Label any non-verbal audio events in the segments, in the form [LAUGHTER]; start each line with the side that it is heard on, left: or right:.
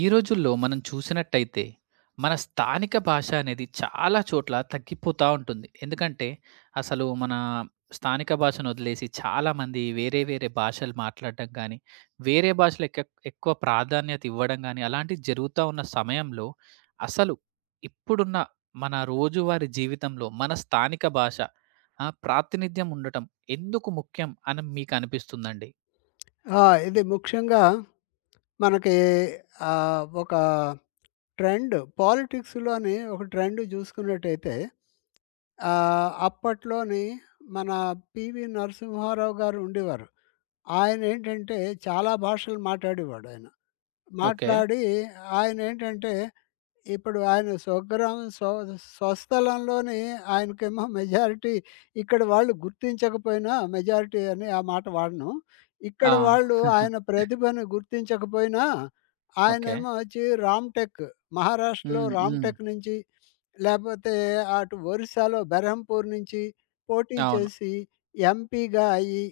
right: ఈ రోజుల్లో మనం చూసినట్టయితే మన స్థానిక భాష అనేది చాలా చోట్ల తగ్గిపోతూ ఉంటుంది. ఎందుకంటే అసలు మన స్థానిక భాషను వదిలేసి చాలామంది వేరే వేరే భాషలు మాట్లాడడం కానీ, వేరే భాషలకు ఎక్కువ ప్రాధాన్యత ఇవ్వడం కానీ అలాంటివి జరుగుతూ ఉన్న సమయంలో అసలు ఇప్పుడున్న మన రోజువారీ జీవితంలో మన స్థానిక భాష ప్రాతినిధ్యం ఉండటం ఎందుకు ముఖ్యం అని మీకు అనిపిస్తుందండి?
left: ఆ! ఇది ముఖ్యంగా మనకి ఒక ట్రెండ్ పాలిటిక్స్‌లోని ఒక ట్రెండ్ జూసుకున్నట్టయితే అప్పట్లోని మన 'పివి నరసింహారావు' గారు ఉండేవారు. ఆయనేంటంటే చాలా భాషలు మాట్లాడేవాడాయన.
right: ఓకే.
left: మాట్లాడి ఆయనేంటంటే ఇప్పుడు ఆయన స్వగ్రామం స్వస్థలంలోని ఆయనకేమో మెజారిటీ ఇక్కడ వాళ్ళు గుర్తించకపోయినా మెజారిటీ అని ఆ మాట వాడను. ఇక్కడ
right: ఆ!
left: వాళ్ళు
right: [LAUGHS]
left: ఆయన ప్రతిభను గుర్తించకపోయినా
right: ఓకే.
left: ఆయనేమో వచ్చి మహారాష్ట్రలో
right: హ్మ్. హ్మ్.
left: రామ్‌టెక్ నుంచి లేపోతే అటు ఒరిస్సాలో బెరహంపూర్ నుంచి పోటీ
right: అవును.
left: చేసి ఎంపీగా అయ్యి,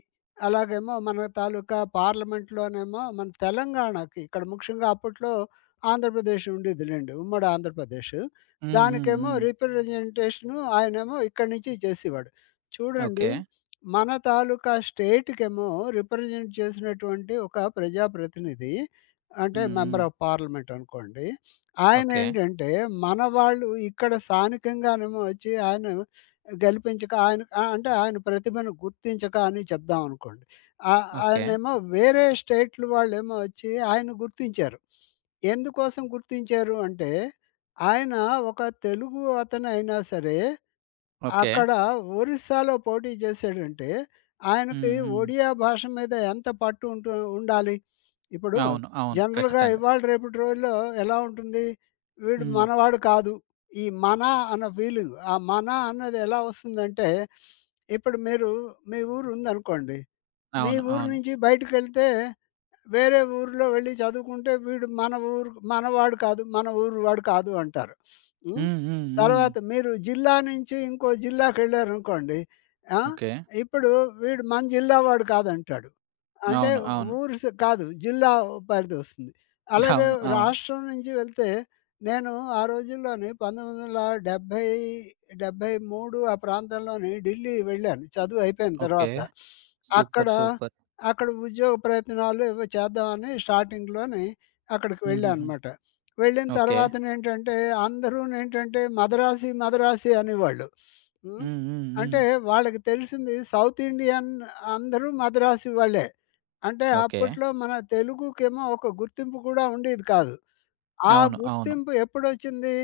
left: అలాగేమో మన తాలూకా పార్లమెంట్‌లోనేమో మన తెలంగాణకి ఇక్కడ ముఖ్యంగా అప్పట్లో ఆంధ్రప్రదేశ్ ఉండేదిలెండి. ఉమ్మడి ఆంధ్రప్రదేశ్.
right: హ్మ్. హ్మ్.
left: దానికేమో
right: హ్మ్.
left: రిప్రజెంటేషను ఆయనేమో ఇక్కడి నుంచి చేసేవాడు. చూడండి,
right: ఓకే.
left: మన తాలూకా స్టేట్‌కేమో రిప్రజెంట్ చేసినటువంటి ఒక ప్రజాప్రతినిధి, అంటే
right: హ్మ్. హ్మ్.
left: మెంబర్ ఆఫ్ పార్లమెంట్ అనుకోండి.
right: ఓకే.
left: ఆయనేంటంటే, మన వాళ్ళు ఇక్కడ స్థానికంగానేమో వచ్చి ఆయన గెలిపించక ఆయన అంటే ఆయన ప్రతిభను గుర్తించక అని చెప్దాం అనుకోండి.
right: ఓకే.
left: ఆయనేమో వేరే స్టేట్‌లు వాళ్ళేమో వచ్చి ఆయన్ని గుర్తించారు. ఎందుకోసం గుర్తించారు అంటే, ఆయన ఒక తెలుగు అతనైనా సరే
right: ఓకే.
left: అక్కడ ఒరిస్సాలో పోటీ చేసాడంటే, ఆయనకి
right: హ్మ్. హ్మ్.
left: ఒడియా భాష మీద ఎంత పట్టు ఉండాలి? ఇప్పుడు
right: అవును. అవును.
left: జనరల్‌గా
right: ఖచ్చితంగా.
left: ఇవాళ రేపటి రోజుల్లో ఎలా ఉంటుంది? వీడు
right: హ్మ్.
left: మనవాడు కాదు. ఈ 'మన' అన్న ఫీలింగ్. ఆ 'మన' అన్నది ఎలా వస్తుందంటే, ఇప్పుడు మీరు మీ ఊరు ఉందనుకోండి. మీ
right: అవును.
left: ఊరు
right: అవును.
left: నుంచి బయటికెళ్తే వేరే ఊరిలో వెళ్ళి చదువుకుంటే వీడు మన ఊరు మనవాడు కాదు, మన ఊరు వాడు కాదు అంటారు. హ్మ్.
right: హ్మ్. హ్మ్. హ్మ్.
left: తర్వాత మీరు జిల్లా నుంచి ఇంకో జిల్లాకెళ్ళారనుకోండి. ఆ!
right: ఓకే.
left: ఇప్పుడు వీడు మన జిల్లా వాడు కాదంటాడు. అంటే
right: అవును. అవును.
left: ఊరు స్ కాదు. జిల్లా పరిధి వస్తుంది. అలాగే
right: అవును. అవును.
left: రాష్ట్రం నుంచి వెళ్తే నేను ఆ రోజుల్లోని 1970, 73 ఆ ప్రాంతంలోని ఢిల్లీ వెళ్ళాను. చదువు అయిపోయిన
right: ఓకే.
left: తర్వాత. అక్కడ,
right: సూపర్. సూపర్.
left: అక్కడ ఉద్యోగ ప్రయత్నాలు ఏవో చేద్దామని స్టార్టింగ్‌లోని అక్కడికి
right: హుహుహు.
left: వెళ్ళానన్నమాట. వెళ్ళిన
right: ఓకే.
left: తర్వాతనేంటంటే అందరూనేంటంటే మద్రాసీ అనేవాళ్ళు. హ్మ్.
right: హ్మ్. హ్మ్. హ్మ్.
left: అంటే వాళ్ళకి తెలిసింది సౌత్ ఇండియన్ అందరూ మద్రాసీ వాళ్ళే. అంటే
right: ఓకే.
left: అప్పట్లో మన తెలుగుకేమో ఒక గుర్తింపు కూడా ఉండేది కాదు. ఆ
right: అవును. అవును.
left: గుర్తింపు ఎప్పుడొచ్చింది?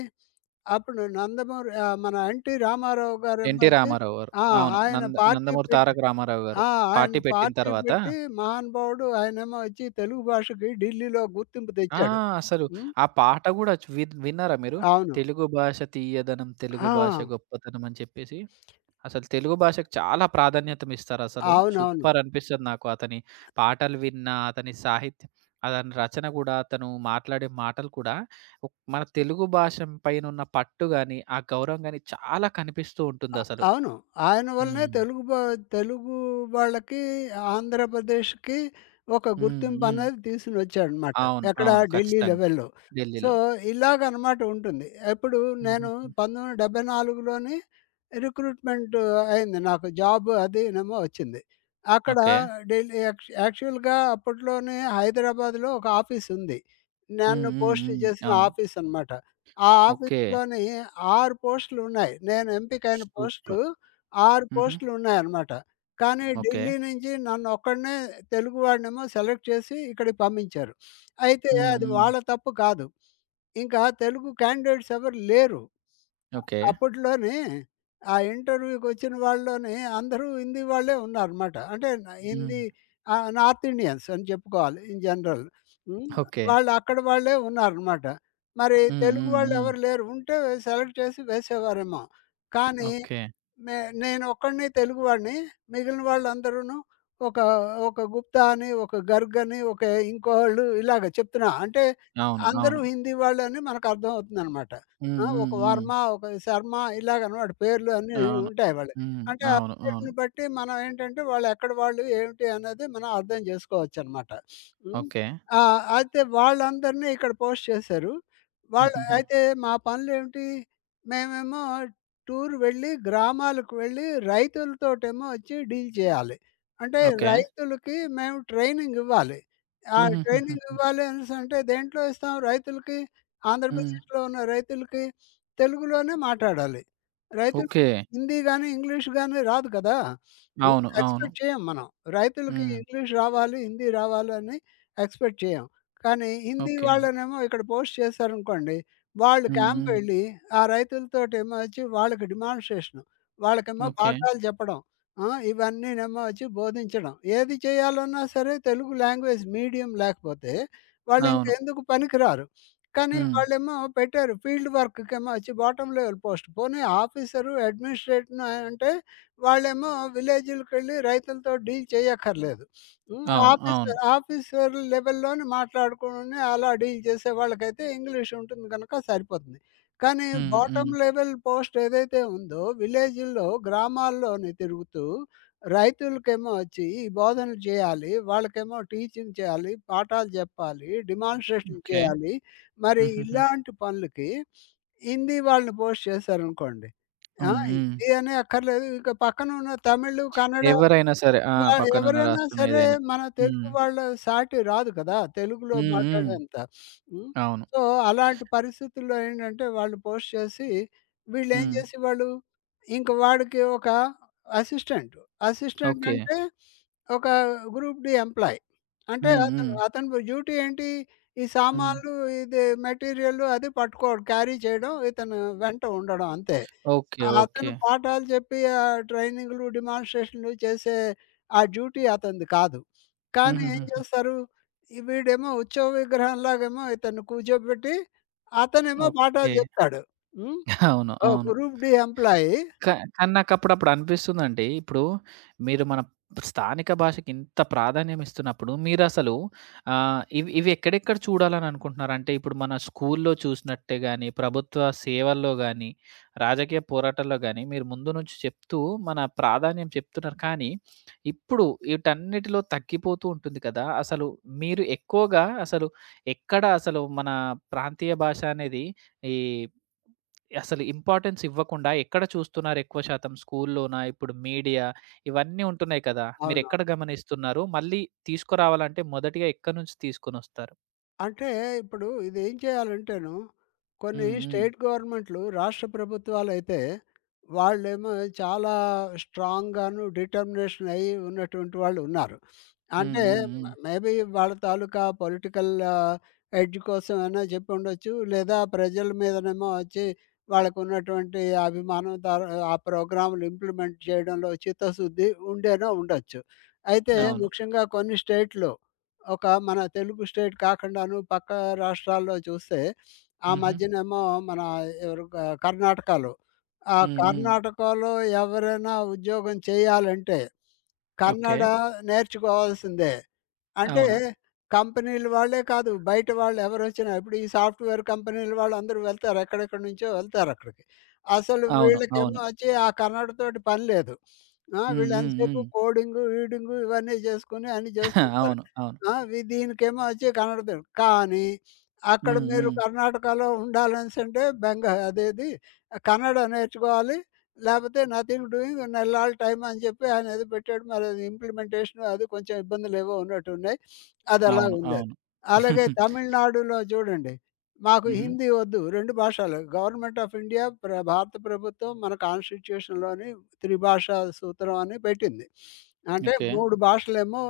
left: అప్పుడు నందమూరి మన ఎన్టీ రామారావు గారేమో
right: 'ఎన్టీ
left: వచ్చి
right: రామారావు' గారు.
left: ఆ!
right: అవును.
left: ఆయన
right: నంద
left: పార్టీ
right: నందమూరి
left: పెట్టి
right: తారక రామారావు గారు.
left: ఆ! ఆయన
right: పార్టీ పెట్టిన
left: పార్టీ
right: తర్వాత
left: పెట్టి మహానుభావుడు ఆయనేమో వచ్చి తెలుగు భాషకి ఢిల్లీలో గుర్తింపు
right: ఆ!
left: తెచ్చాడు.
right: అసలు
left: హ్మ్.
right: ఆ పాట గూడా చు వి విన్నారా మీరు?
left: అవును.
right: తెలుగు భాష తీయదనం, తెలుగు
left: ఆ!
right: భాష గొప్పతనం అని చెప్పేసి. అసలు తెలుగు భాషకు చాలా ప్రాధాన్యతనిస్తారసలు.
left: అవునవును.
right: సూపర్ అనిపిస్తది నాకు అతని పాటలు విన్న, అతని సాహిత్యం, అతని రచన గూడా, అతను మాట్లాడే మాటలు కూడా మన తెలుగు భాష పైనున్న పట్టు గాని, ఆ గౌరవం గాని చాలా కనిపిస్తూ ఉంటుందసలు.
left: అవును. ఆయన వల్లనే
right: హ్మ్.
left: తెలుగు వాళ్ళకి, ఆంధ్రప్రదేశ్‌కి ఒక
right: హ్మ్. హ్మ్.
left: గుర్తింపనేది తీసుకొనొచ్చాడనమాట.
right: అవును.
left: ఎక్కడ,
right: అవును.
left: ఢిల్లీ
right: ఖచ్చితంగా.
left: లెవెల్‌లో. సో,
right: ఢిల్లీలో.
left: ఇలాగనమాట ఉంటుంది. ఎప్పుడు నేను
right: హుహుహు.
left: 1974లోని రిక్రూట్‌మెంట్ అయింది. నాకు జాబ్ అదీనేమో వచ్చింది. అక్కడ
right: ఓకే.
left: ఢిల్లీ యాక్ యాక్చువల్‌గా అప్పట్లోనే హైదరాబాద్‌లో ఒక ఆఫీసుంది.
right: హ్మ్.
left: నన్ను
right: హ్మ్.
left: పోస్ట్
right: హ్మ్.
left: చేసిన
right: అవును.
left: ఆఫీసనమాట. ఆ
right: ఓకే.
left: ఆఫీస్‌లోని 6 పోస్టులున్నాయి. నేను ఎంపికైన పోస్టు
right: సూపర్.
left: 6
right: హుహు.
left: పోస్టులున్నాయనమాట. కానీ
right: ఓకే.
left: ఢిల్లీ నుంచి తెలుగువాడినేమో సెలెక్ట్ చేసి ఇక్కడికి పంపించారు. అయితే
right: హ్మ్.
left: అది
right: హ్మ్.
left: వాళ్ళ తప్పు కాదు. ఇంకా తెలుగు క్యాండిడేట్స్ ఎవరు లేరు.
right: ఓకే.
left: అప్పట్లోని ఆ ఇంటర్వ్యూకొచ్చిన వాళ్ళలోని అందరూ హిందీ వాళ్ళే ఉన్నారనమాట. అంటే
right: హ్మ్.
left: నార్త్ ఇండియన్స్ అని చెప్పుకోవాలి ఇన్ జనరల్. హ్మ్.
right: ఓకే.
left: వాళ్ళు అక్కడి వాళ్ళే ఉన్నారనమాట. మరి
right: హ్మ్.
left: తెలుగు
right: హ్మ్. హ్మ్.
left: వాళ్ళెవరు లేరు. ఉంటే సెలెక్ట్ చేసి వేసేవారేమో. కానీ
right: ఓకే.
left: నే నేనొక్కడిని తెలుగువాడిని. మిగిలిన వాళ్ళందరూను ఒక ఒక గుప్తా అని, ఒక గర్గ్ అని, ఒక ఇంకోళ్ళు ఇలాగ చెప్తున్నా. అంటే
right: అవును.
left: అందరూ
right: అవును.
left: హిందీ వాళ్ళని మనకర్థం అవుతుందనమాట.
right: హ్మ్.
left: ఆ!
right: హ్మ్.
left: ఒక
right: హ్మ్.
left: వర్మ, ఒక శర్మ ఇలాగనమాట పేర్లు అన్నీ
right: అవును.
left: ఉంటాయి వాళ్ళయి.
right: హ్మ్.
left: అంటే ఆ
right: అవును. అవును.
left: పేరుని బట్టి మనం ఏంటంటే వాళ్ళెక్కడి వాళ్ళు, ఏమిటి అనేది మనం అర్థం జేసుకోవచ్చనమాట. హ్మ్.
right: ఓకే.
left: ఆ! అయితే వాళ్ళందరినీ ఇక్కడ పోస్ట్ చేశారు. వాళ్ళు
right: హుహుహు.
left: అయితే మా పనులేమిటి? మేమేమో టూర్ వెళ్ళి గ్రామాలకు వెళ్ళి రైతులతోటేమో వచ్చి డీల్ చేయాలి. అంటే
right: ఓకే.
left: రైతులకి మేము ట్రైనింగ్ ఇవ్వాలి. ఆ ట్రైనింగ్
right: హుహుహుహుహు.
left: ఇవ్వాలి అనేసంటే దేంట్లో ఇస్తాం రైతులకి?
right: హ్మ్.
left: ఆంధ్రప్రదేశ్‌లో ఉన్న రైతులకి తెలుగులోనే మాట్లాడాలి. రైతులకి
right: ఓకే.
left: హిందీ గాని, ఇంగ్లీష్ గాని రాదు కదా! హ్మ్.
right: అవును. అవును.
left: ఎక్స్‌పెక్ట్ చేయం మనం. రైతులకి
right: హ్మ్.
left: ఇంగ్లీష్ రావాలి, హిందీ రావాలని ఎక్స్‌పెక్ట్ చేయం. కానీ హిందీ
right: ఓకే.
left: వాళ్ళనేమో ఇక్కడ పోస్ట్ చేశారనుకోండి, వాళ్ళు
right: హ్మ్. హ్మ్.
left: క్యాంపెళ్ళి ఆ రైతులతోటేమో వచ్చి వాళ్ళకి డిమాన్‌స్ట్రేషను. వాళ్ళకేమో
right: ఓకే.
left: పాఠాలు చెప్పడం. ఆ! ఇవన్నీనేమో వచ్చి బోధించడం. ఏది చేయాలన్నా సరే తెలుగు లాంగ్వేజ్ మీడియం లేకపోతే
right: అవును.
left: వాళ్ళింకెందుకు పనికిరారు. కానీ
right: హ్మ్.
left: వాళ్ళేమో పెట్టారు ఫీల్డ్ వర్క్‌కేమో వచ్చి బాటమ్ లెవెల్ పోస్ట్. పోనీ ఆఫీసరు, అడ్మినిస్ట్రేటర్‌ను, అంటే వాళ్ళేమో విలేజులకెళ్ళి రైతులతో డీల్ చేయక్కర్లేదు. హ్మ్.
right: అవును. అవును.
left: ఆఫీసర్ లెవెల్‌లోని మాట్లాడుకొని అలా డీల్ చేసే వాళ్ళకైతే ఇంగ్లీష్ ఉంటుంది గనక సరిపోతుంది. కానీ
right: హ్మ్.
left: బాటమ్
right: హ్మ్.
left: లెవెల్ పోస్ట్ ఏదైతే ఉందో విలేజుల్లో, గ్రామాల్లోని తిరుగుతూ రైతులకేమో వచ్చి ఈ బోధనలు చేయాలి. వాళ్ళకేమో టీచింగ్ చేయాలి, పాఠాలు చెప్పాలి, డెమాన్‌స్ట్రేషన్
right: ఓకే.
left: చేయాలి. మరి
right: హుహుహు.
left: ఇలాంటి పనులకి హిందీ వాళ్ళని పోస్ట్ చేశారనుకోండి. ఆ!
right: హ్మ్. హ్మ్.
left: హిందీ అనే అక్కర్లేదు. ఇక పక్కన ఉన్న తమిళ్, కన్నడ
right: ఎవరైనా సరే. ఆ! పక్కనున్న
left: ఎవరైనా
right: రాష్ట్రం
left: సరే
right: ఏదైనా.
left: మన
right: హ్మ్.
left: తెలుగు వాళ్ళ సాటి రాదు కదా! తెలుగులో
right: హ్మ్. హ్మ్.
left: మాట్లాడేంత. హ్మ్.
right: అవును.
left: సో, అలాంటి పరిస్థితుల్లో ఏంటంటే వాళ్ళు పోస్ట్ చేసి వీళ్ళేం
right: హ్మ్.
left: చేసేవాళ్ళు, ఇంక వాడికి ఒక అసిస్టెంట్. Assistant
right: okay.
left: అంటే ఒక గ్రూప్ డి ఎంప్లాయీ. అంటే
right: హ్మ్. హ్మ్.
left: అతని డ్యూటీ ఏంటి? ఈ
right: హ్మ్.
left: సామాన్లు, ఇది మెటీరియల్ అది పట్టుకోవడం, క్యారీ చేయడం, ఇతను వెంట ఉండడం అంతే.
right: ఓకే. ఓకే.
left: అతను పాఠాలు చెప్పి ట్రైనింగ్‌లు, డెమాన్‌స్ట్రేషన్‌లు చేసే ఆ డ్యూటీ అతనిది కాదు. కానీ ఏం
right: హుహుహుహు.
left: చేస్తారు, వీడేమో ఉత్సవ విగ్రహంలాగేమో ఇతన్ని కూర్చోబెట్టి, అతనేమో
right: ఓకే.
left: పాఠాలు చెప్తాడు. హ్మ్.
right: [LAUGHS] అవును.
left: ఓహ్!
right: అవును.
left: Group D employee.
right: కానీ నాకప్పుడప్పుడు అనిపిస్తుందండి. ఇప్పుడు మీరు మన స్థానిక భాషకి ఇంత ప్రాధాన్యం ఇస్తున్నప్పుడు మీరసలు ఇవి ఇవి ఎక్కడెక్కడ చూడాలని అనుకుంటున్నారు? అంటే ఇప్పుడు మన స్కూల్లో చూసినట్టే గాని, ప్రభుత్వ సేవల్లో గాని, రాజకీయ పోరాటాల్లో గాని మీరు ముందు నుంచి చెప్తూ మన ప్రాధాన్యం చెప్తున్నారు. కానీ ఇప్పుడు వీటన్నిటిలో తగ్గిపోతూ ఉంటుంది కదా! అసలు మీరు ఎక్కువగా అసలు ఎక్కడ అసలు మన ప్రాంతీయ భాష అనేది ఈ అసలు ఇంపార్టెన్స్ ఇవ్వకుండా ఎక్కడ చూస్తున్నారు ఎక్కువ శాతం? స్కూల్లోనా? ఇప్పుడు మీడియా ఇవన్నీ ఉంటున్నాయి కదా!
left: అవును.
right: మీరెక్కడ గమనిస్తున్నారు? మళ్ళీ తీసుకురావాలంటే మొదటిగా ఎక్కడి నుంచి తీసుకొనొస్తారు?
left: అంటే ఇప్పుడు ఇదేం చేయాలంటేను, కొన్ని
right: హ్మ్. హ్మ్.
left: స్టేట్ గవర్నమెంట్‌లు రాష్ట్ర ప్రభుత్వాలైతే, వాళ్ళేమో చాలా స్ట్రాంగ్‌గాను డిటర్మినేషన్ అయ్యి ఉన్నటువంటి వాళ్ళు ఉన్నారు.
right: హ్మ్.
left: అంటే
right: హ్మ్.
left: ఓకే.
right: హ్మ్.
left: మేబీ వాళ్ళ తాలూకా పొలిటికల్ ఎడ్జ్ కోసం అయినా చెప్పుండొచ్చు. లేదా ప్రజల మీదనేమో వచ్చి వాళ్ళకున్నటువంటి అభిమానం తర్ ఆ ప్రోగ్రామ్‌లు ఇంప్లిమెంట్ చేయడంలో చిత్తశుద్ధి ఉండేనో ఉండొచ్చు. అయితే
right: అవును.
left: ముఖ్యంగా కొన్ని స్టేట్‌లో, ఒక మన తెలుగు స్టేట్ కాకుండాను పక్క రాష్ట్రాల్లో చూస్తే, ఆ
right: హుహు.
left: మధ్యనేమో మన ఎవరు క కర్ణాటకలో. ఆ
right: హ్మ్. హ్మ్.
left: కర్ణాటకలో ఎవరైనా ఉద్యోగం చేయాలంటే,
right: ఓకే.
left: కన్నడ నేర్చుకోవాల్సిందే. అంటే
right: అవును.
left: కంపెనీల వాళ్ళే కాదు, బయట వాళ్ళు ఎవరొచ్చినా ఇప్పుడు ఈ సాఫ్ట్‌వేర్ కంపెనీల వాళ్ళందరూ వెళ్తారు. ఎక్కడెక్కడి నుంచో వెళ్తారక్కడికి. అసలు
right: అవును.
left: వీళ్ళకేమో
right: అవును.
left: వచ్చి ఆ కన్నడ తోటి పని లేదు. ఆ!
right: హ్మ్. హ్మ్.
left: వీళ్ళెంతసేపు
right: హ్మ్.
left: కోడింగు, ఈడింగు ఇవన్నీ చేసుకొని అన్ని
right: [LAUGHS]
left: చేస్తుంటారు.
right: అవును. అవును.
left: ఆ! దీనికేమో వచ్చి కన్నడ ఫిల్మ్. కానీ అక్కడ
right: హ్మ్.
left: మీరు
right: హ్మ్.
left: కర్ణాటకలో ఉండాలనేసంటే బెంగ అదేది కన్నడ నేర్చుకోవాలి. లేపోతే నథింగ్ డూయింగ్ నెల్లాళ్ళ టైం అని చెప్పి ఆయన ఏదో పెట్టాడు. మరి అది ఇంప్లిమెంటేషన్ అది కొంచెం ఇబ్బందులేవో ఉన్నట్టున్నాయి. అది
right: అవును.
left: అలాగుందది.
right: అవును.
left: అలాగే
right: [LAUGHS]
left: తమిళనాడులో చూడండి. మాకు
right: హుహు.
left: హిందీ వద్దు 2 భాషలు. గవర్నమెంట్ ఆఫ్ ఇండియా ప్ర భారత ప్రభుత్వం మన కాన్స్టిట్యూషన్‌లోని త్రిభాషా సూత్రం అని పెట్టింది. అంటే
right: ఓకే.
left: 3 భాషలేమో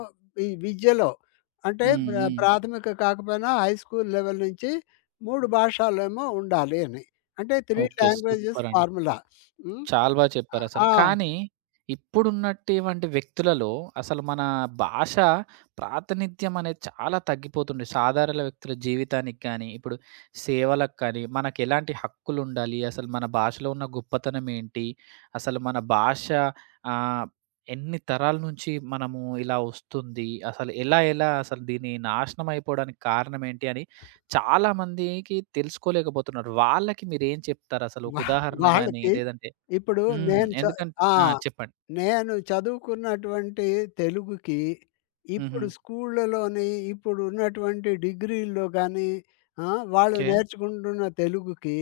left: ఈ విద్యలో, అంటే
right: హ్మ్.
left: ప్ర హుహు.
right: హ్మ్.
left: ప్రాథమిక కాకపోయినా హై స్కూల్ లెవెల్ నుంచి 3 భాషలేమో ఉండాలి అని. అంటే 3
right: ఓకే.
left: లాంగ్వేజెస్
right: సూపరండి.
left: ఫార్ములా. హ్మ్.
right: చాలా బాగా చెప్పారసలు.
left: ఆ!
right: కానీ, ఇప్పుడున్నటివంటి వ్యక్తులలో అసలు మన భాష ప్రాతినిధ్యం అనేది చాలా తగ్గిపోతుంది. సాధారణ వ్యక్తుల జీవితానికి కానీ, ఇప్పుడు సేవలకు కానీ, మనకెలాంటి హక్కులుండాలి? అసలు మన భాషలో ఉన్న గొప్పతనం ఏంటి? అసలు మన భాష ఆహ్, ఎన్ని తరాల నుంచి మనము ఇలా వస్తుంది? అసలు ఎలా ఎలా అసలు దీని నాశనం అయిపోవడానికి కారణం ఏంటి? అని చాలామందికి తెలుసుకోలేకపోతున్నారు. వాళ్ళకి మీరేం చెప్తారసలు? ఒక
left: వా
right: ఉదాహరణ గాని
left: వాళ్ళకి
right: లేదంటే
left: ఇప్పుడు
right: హ్మ్.
left: నేను చ ఆ!
right: ఆ! చెప్పండి.
left: నేను చదువుకున్నటువంటి తెలుగుకి
right: హుహు.
left: ఇప్పుడు స్కూళ్ళలోని ఇప్పుడు ఉన్నటువంటి డిగ్రీల్లో గానీ, ఆ! వాళ్ళు
right: ఓకే.
left: నేర్చుకుంటున్న తెలుగుకి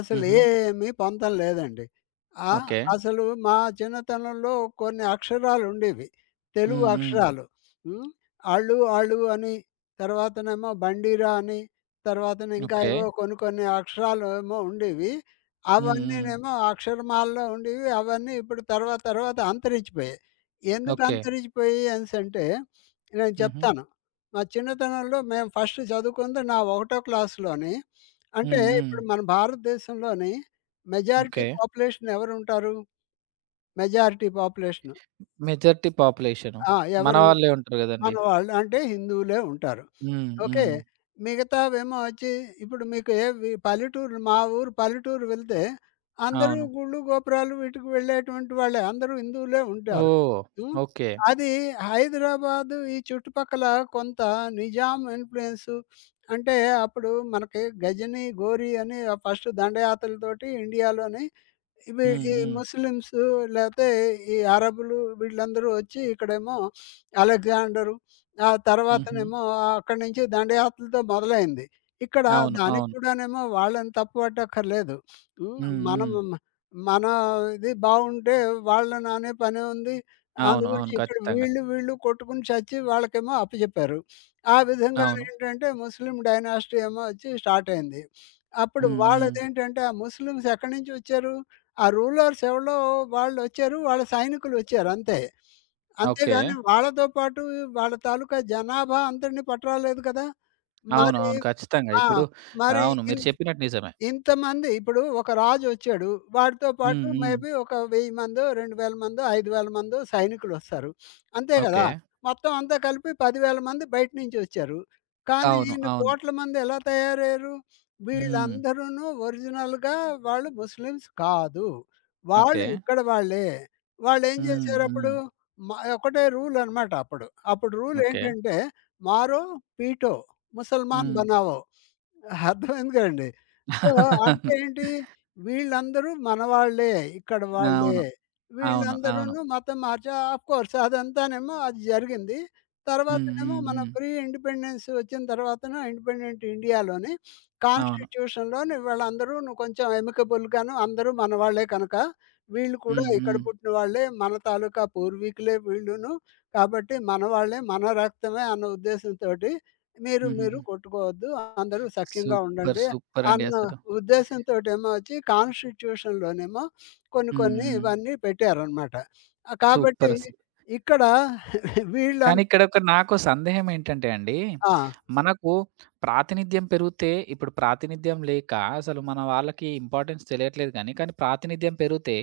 left: అసలు
right: హుహు.
left: ఏమీ పొంతన లేదండి. ఆ!
right: ఓకే.
left: అసలు మా చిన్నతనంలో కొన్ని అక్షరాలుండేవి. తెలుగు
right: హ్మ్. హ్మ్.
left: అక్షరాలు. హ్మ్. అళ్ళు, అళు అని, తర్వాతనేమో బండిరా అని, తర్వాతన ఇంకా
right: ఓకే.
left: ఏవో కొన్ని కొన్ని అక్షరాలు ఏమో ఉండేవి.
right: హ్మ్. హ్మ్.
left: అవన్నీనేమో అక్షరమాలలో ఉండేవి. అవన్నీ ఇప్పుడు తర్వాత తర్వాత అంతరించిపోయాయి. ఎందుకు
right: ఓకే.
left: అంతరించిపోయాయి అనేసంటే, నేను
right: హుహు.
left: చెప్తాను. మా చిన్నతనంలో మేము ఫస్ట్ చదువుకుంది నా ఒకటో క్లాస్‌లోని. అంటే
right: హ్మ్. హ్మ్.
left: ఇప్పుడు మన భారతదేశంలోని మెజారిటీ
right: ఓకే.
left: పాపులేషన్ ఎవరుంటారు? Majority population.
right: Majority population.
left: ఆ!
right: మన
left: ఎవరు?
right: వాళ్ళే ఉంటారు
left: మన
right: గదండీ.
left: వాళ్ళు. అంటే హిందువులే ఉంటారు.
right: హ్మ్.
left: ఓకే.
right: హ్మ్.
left: మిగతావేమో వచ్చి ఇప్పుడు మీకు ఏవి పల్లెటూరు మా ఊరు పల్లెటూరు వెళ్తే అందరూ
right: అవును.
left: గుళ్ళు, గోపురాలు వీటికి వెళ్ళేటువంటి వాళ్ళే. అందరూ హిందువులే ఉంటారు.
right: ఓహ్!
left: హ్మ్.
right: ఓకే.
left: అది హైదరాబాదు ఈ చుట్టుపక్కల కొంత నిజాం ఇన్‌ఫ్లూయెన్సు, అంటే అప్పుడు మనకి గజని, గోరి అని ఫస్ట్ దండయాత్రలతోటి ఇండియాలోని
right: హ్మ్.
left: ఈ
right: హ్మ్.
left: ముస్లిమ్స్ లేతే ఈ అరబులు వీళ్ళందరూ వచ్చి ఇక్కడేమో అలెగ్జాండరు, ఆ
right: హుహు.
left: తర్వాతనేమో అక్కడి నుంచి దండయాత్రలతో మొదలైంది. ఇక్కడ
right: అవును.
left: దానికి
right: అవును.
left: కూడానేమో వాళ్ళని తప్పు పట్టక్కర్లేదు. హ్మ్.
right: హ్మ్.
left: మనం
right: హ్మ్.
left: మన ఇది బావుంటే వాళ్ళని అనే పనే ఉంది.
right: అవును. అవును.
left: అందుగురించి ఇక్కడ
right: ఖచ్చితంగా.
left: వీళ్ళు కొట్టుకుని చచ్చి వాళ్ళకేమో అప్పజెప్పారు. ఆ విధంగా
right: అవును.
left: ఏంటంటే ముస్లిం డైనాసిటీ ఏమో వచ్చి స్టార్ట్ అయింది. అప్పుడు
right: హ్మ్. హ్మ్.
left: వాళ్ళదేంటంటే ఆ ముస్లిమ్స్ ఎక్కడి నుంచి వచ్చారు? ఆ రూలర్స్ ఎవలో వాళ్ళొచ్చారు. వాళ్ళ సైనికులొచ్చారు అంతే.
right: ఓకే.
left: అంతేగాని వాళ్ళతో పాటు వాళ్ళ తాలూకా జనాభా అందరిని పట్టరాలేదు కదా!
right: అవును.
left: మరి
right: అవును. ఖచ్చితంగా.
left: ఆ!
right: ఇప్పుడు
left: మరి
right: అవును. మీరు
left: ఇన్
right: చెప్పినట్టు నిజమే.
left: ఇంతమంది ఇప్పుడు ఒక రాజొచ్చాడు. వాడితో
right: హ్మ్.
left: పాటు
right: హ్మ్.
left: మేబీ ఒక 1000 మందో, 2000 మందో, 5000 మందో సైనికులొస్తారు. అంతే
right: ఓకే.
left: గదా! మొత్తం అంతా కలిపి 10,000 మంది బయట నుంచొచ్చారు. కానీ
right: అవును.
left: ఈయన
right: అవును.
left: కోట్ల మంది ఎలా తయారయ్యారు?
right: హ్మ్.
left: వీళ్ళందరూను ఒరిజినల్‌గా వాళ్ళు ముస్లిమ్స్ కాదు.
right: ఓకే.
left: వాళ్ళు ఇక్కడ వాళ్ళే. వాళ్ళేం
right: హ్మ్. హ్మ్.
left: జేశారప్పుడు? మ ఒకటే రూలనమాట అప్పుడు. అప్పుడు
right: ఓకే.
left: రూలేంటంటే, "మారో పీటో ముసల్మాన్
right: హ్మ్.
left: బనావో". అర్థమైంది గదండీ! సో, అంటే
right: [LAUGHS]
left: ఏంటి? వీళ్ళందరూ మనవాళ్ళే. ఇక్కడ వాళ్ళే.
right: అవును.
left: హ్మ్.
right: అవును. అవును.
left: వీళ్ళందరూను మతం మార్చా ఆఫ్‌కోర్స్ అదంతానేమో అది జరిగింది.
right: హ్మ్.
left: తర్వాతనేమో
right: హ్మ్.
left: మన
right: హ్మ్.
left: ప్రీ ఇండిపెండెన్స్ వచ్చిన తర్వాతన ఇండిపెండెంట్ ఇండియాలోని
right: అవును.
left: కాన్స్టిట్యూషన్‌లోని వీళ్ళందరూను కొంచెం ఎమికబుల్‌గాను అందరూ మనవాళ్ళే కనుక, వీళ్ళు కూడా
right: హ్మ్.
left: ఇక్కడ
right: హ్మ్.
left: పుట్టిన వాళ్ళే, మన తాలూకా పూర్వీకులే వీళ్ళును. కాబట్టి మనవాళ్ళే, మన రక్తమే అన్న ఉద్దేశంతోటి మీరు మీరు
right: హుహుహు.
left: కొట్టుకోవద్దు. అందరూ సఖ్యంగా
right: సూపర్.
left: ఉండండి
right: సూపరండి
left: అన్న
right: అసలు.
left: ఉద్దేశంతోటేమో వచ్చి కాన్స్టిట్యూషన్‌లోనేమో కొన్ని
right: హ్మ్.
left: కొన్ని
right: హ్మ్.
left: ఇవన్నీ పెట్టారనమాట. కాబట్టి
right: సూపరసలు.
left: ఇక్కడ [LAUGHS] వీళ్ళం
right: కానీ ఇక్కడ ఒక నాకు సందేహం ఏంటంటే అండి,
left: ఆ!
right: మనకు ప్రాతినిధ్యం పెరిగితే ఇప్పుడు ప్రాతినిధ్యం లేక అసలు మన వాళ్ళకి ఇంపార్టెన్స్ తెలియట్లేదు గానీ, కానీ ప్రాతినిధ్యం పెరిగితే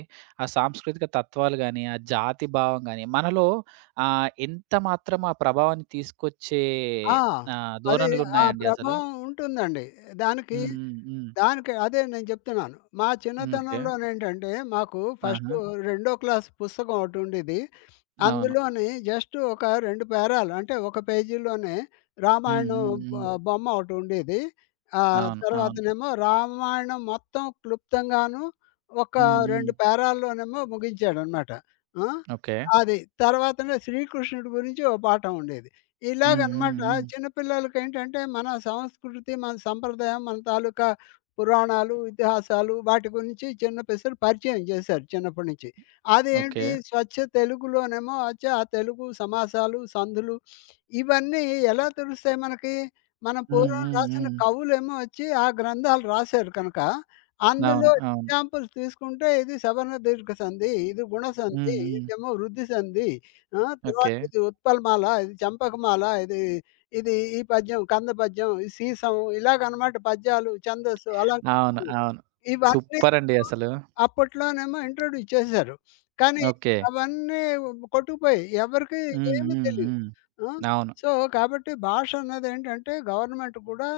right: ఆ సాంస్కృతిక తత్వాలు గానీ, ఆ జాతి భావం గానీ, మనలో ఎంత మాత్రం ఆ ప్రభావాన్ని తీసుకొచ్చే
left: ఆ! అది ఆ
right: ధోరణులున్నాయండి అసలు?
left: ప్రభావం ఉంటుందండి. దానికి
right: హ్మ్. హ్మ్. హ్మ్.
left: దానికి అదే నేను చెప్తున్నాను. మా
right: హ్మ్. ఓకే.
left: చిన్నతనంలోనేంటంటే, మాకు
right: ఆహా!
left: ఫస్టు రెండో క్లాస్ పుస్తకం ఒకటుండేది.
right: అవును.
left: అందులోని జస్ట్ ఒక 2 పేరాలు, అంటే, ఒక పేజీలోనే
right: హ్మ్.
left: రామాయణం
right: హ్మ్.
left: బ
right: హ్మ్.
left: బొమ్మ ఒకటుండేది.
right: అవును. అవును.
left: తర్వాతనేమో రామాయణం మొత్తం క్లుప్తంగాను ఒక
right: హ్మ్. హ్మ్.
left: 2 పేరాల్లోనేమో ముగించాడనమాట. ఆ!
right: ఓకే.
left: అది. తర్వాతనే శ్రీకృష్ణుడి గురించి ఓ పాఠం ఉండేది.
right: హ్మ్. హ్మ్.
left: ఇలాగనమాట
right: హ్మ్.
left: చిన్న పిల్లలకేంటంటే, మన సంస్కృతి, మన సంప్రదాయం, మన తాలూకా పురాణాలు, ఇతిహాసాలు వాటి గురించి చిన్న పిసరు పరిచయం చేశారు చిన్నప్పటి నుంచి.
right: ఓకే.
left: అదేంటి స్వచ్ఛ తెలుగులోనేమో అచ్చా ఆ తెలుగు సమాసాలు, సందులు ఇవన్నీ ఎలా తెలుస్తాయి మనకి? మనం
right: హ్మ్.
left: పూర్వం
right: హ్మ్.
left: రాసిన
right: హ్మ్.
left: కవులేమో వచ్చి ఆ గ్రంథాలు రాశారు కనుక, అందులో
right: అవును. అవును.
left: ఎగ్జాంపుల్స్ తీసుకుంటే ఇది సవర్ణ దీర్ఘ సంధి, ఇది గుణ సంధి,
right: హ్మ్. హ్మ్.
left: ఇదేమో వృద్ధి సంధి, ఆ!
right: ఓకే.
left: తర్వాత ఇది ఉత్పలమాల, ఇది చంపకమాల, ఇది ఇది ఈ పద్యం, కంద పద్యం, ఈ సీసం ఇలాగనమాట పద్యాలు, ఛందస్సు అలాంటి
right: అవును. అవును.
left: ఇవన్నీ
right: సూపరండి అసలు.
left: అప్పట్లోనేమో ఇంట్రొడ్యూస్ చేశారు. కానీ
right: ఓకే.
left: అవన్నీ కొట్టుకుపోయాయి. ఎవరికీ
right: హ్మ్.
left: ఏమి
right: హ్మ్.
left: తెలీవు.
right: హ్మ్.
left: ఆ!
right: అవును.
left: సో, కాబట్టి భాష అన్నదేంటంటే గవర్నమెంట్ కూడా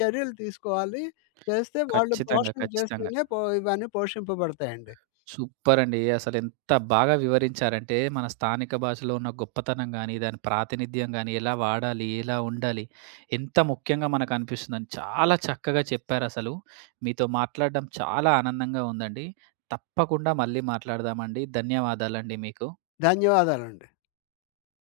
left: చర్యలు తీసుకోవాలి. చేస్తే వాళ్ళు
right: ఖచ్చితంగా.
left: పోషణ
right: ఖచ్చితంగా.
left: చేస్తేనే ఇవన్నీ పోషింపబడతాయండి.
right: సూపరండి. అసలెంత బాగా వివరించారంటే, మన స్థానిక భాషలో ఉన్న గొప్పతనం గాని, దాని ప్రాతినిధ్యం గాని, ఎలా వాడాలి, ఎలా ఉండాలి, ఎంత ముఖ్యంగా మనకనిపిస్తుందని చాలా చక్కగా చెప్పారసలు. మీతో మాట్లాడడం చాలా ఆనందంగా ఉందండి. తప్పకుండా మళ్ళీ మాట్లాడదామండి. ధన్యవాదాలండి మీకు.
left: ధన్యవాదాలండి.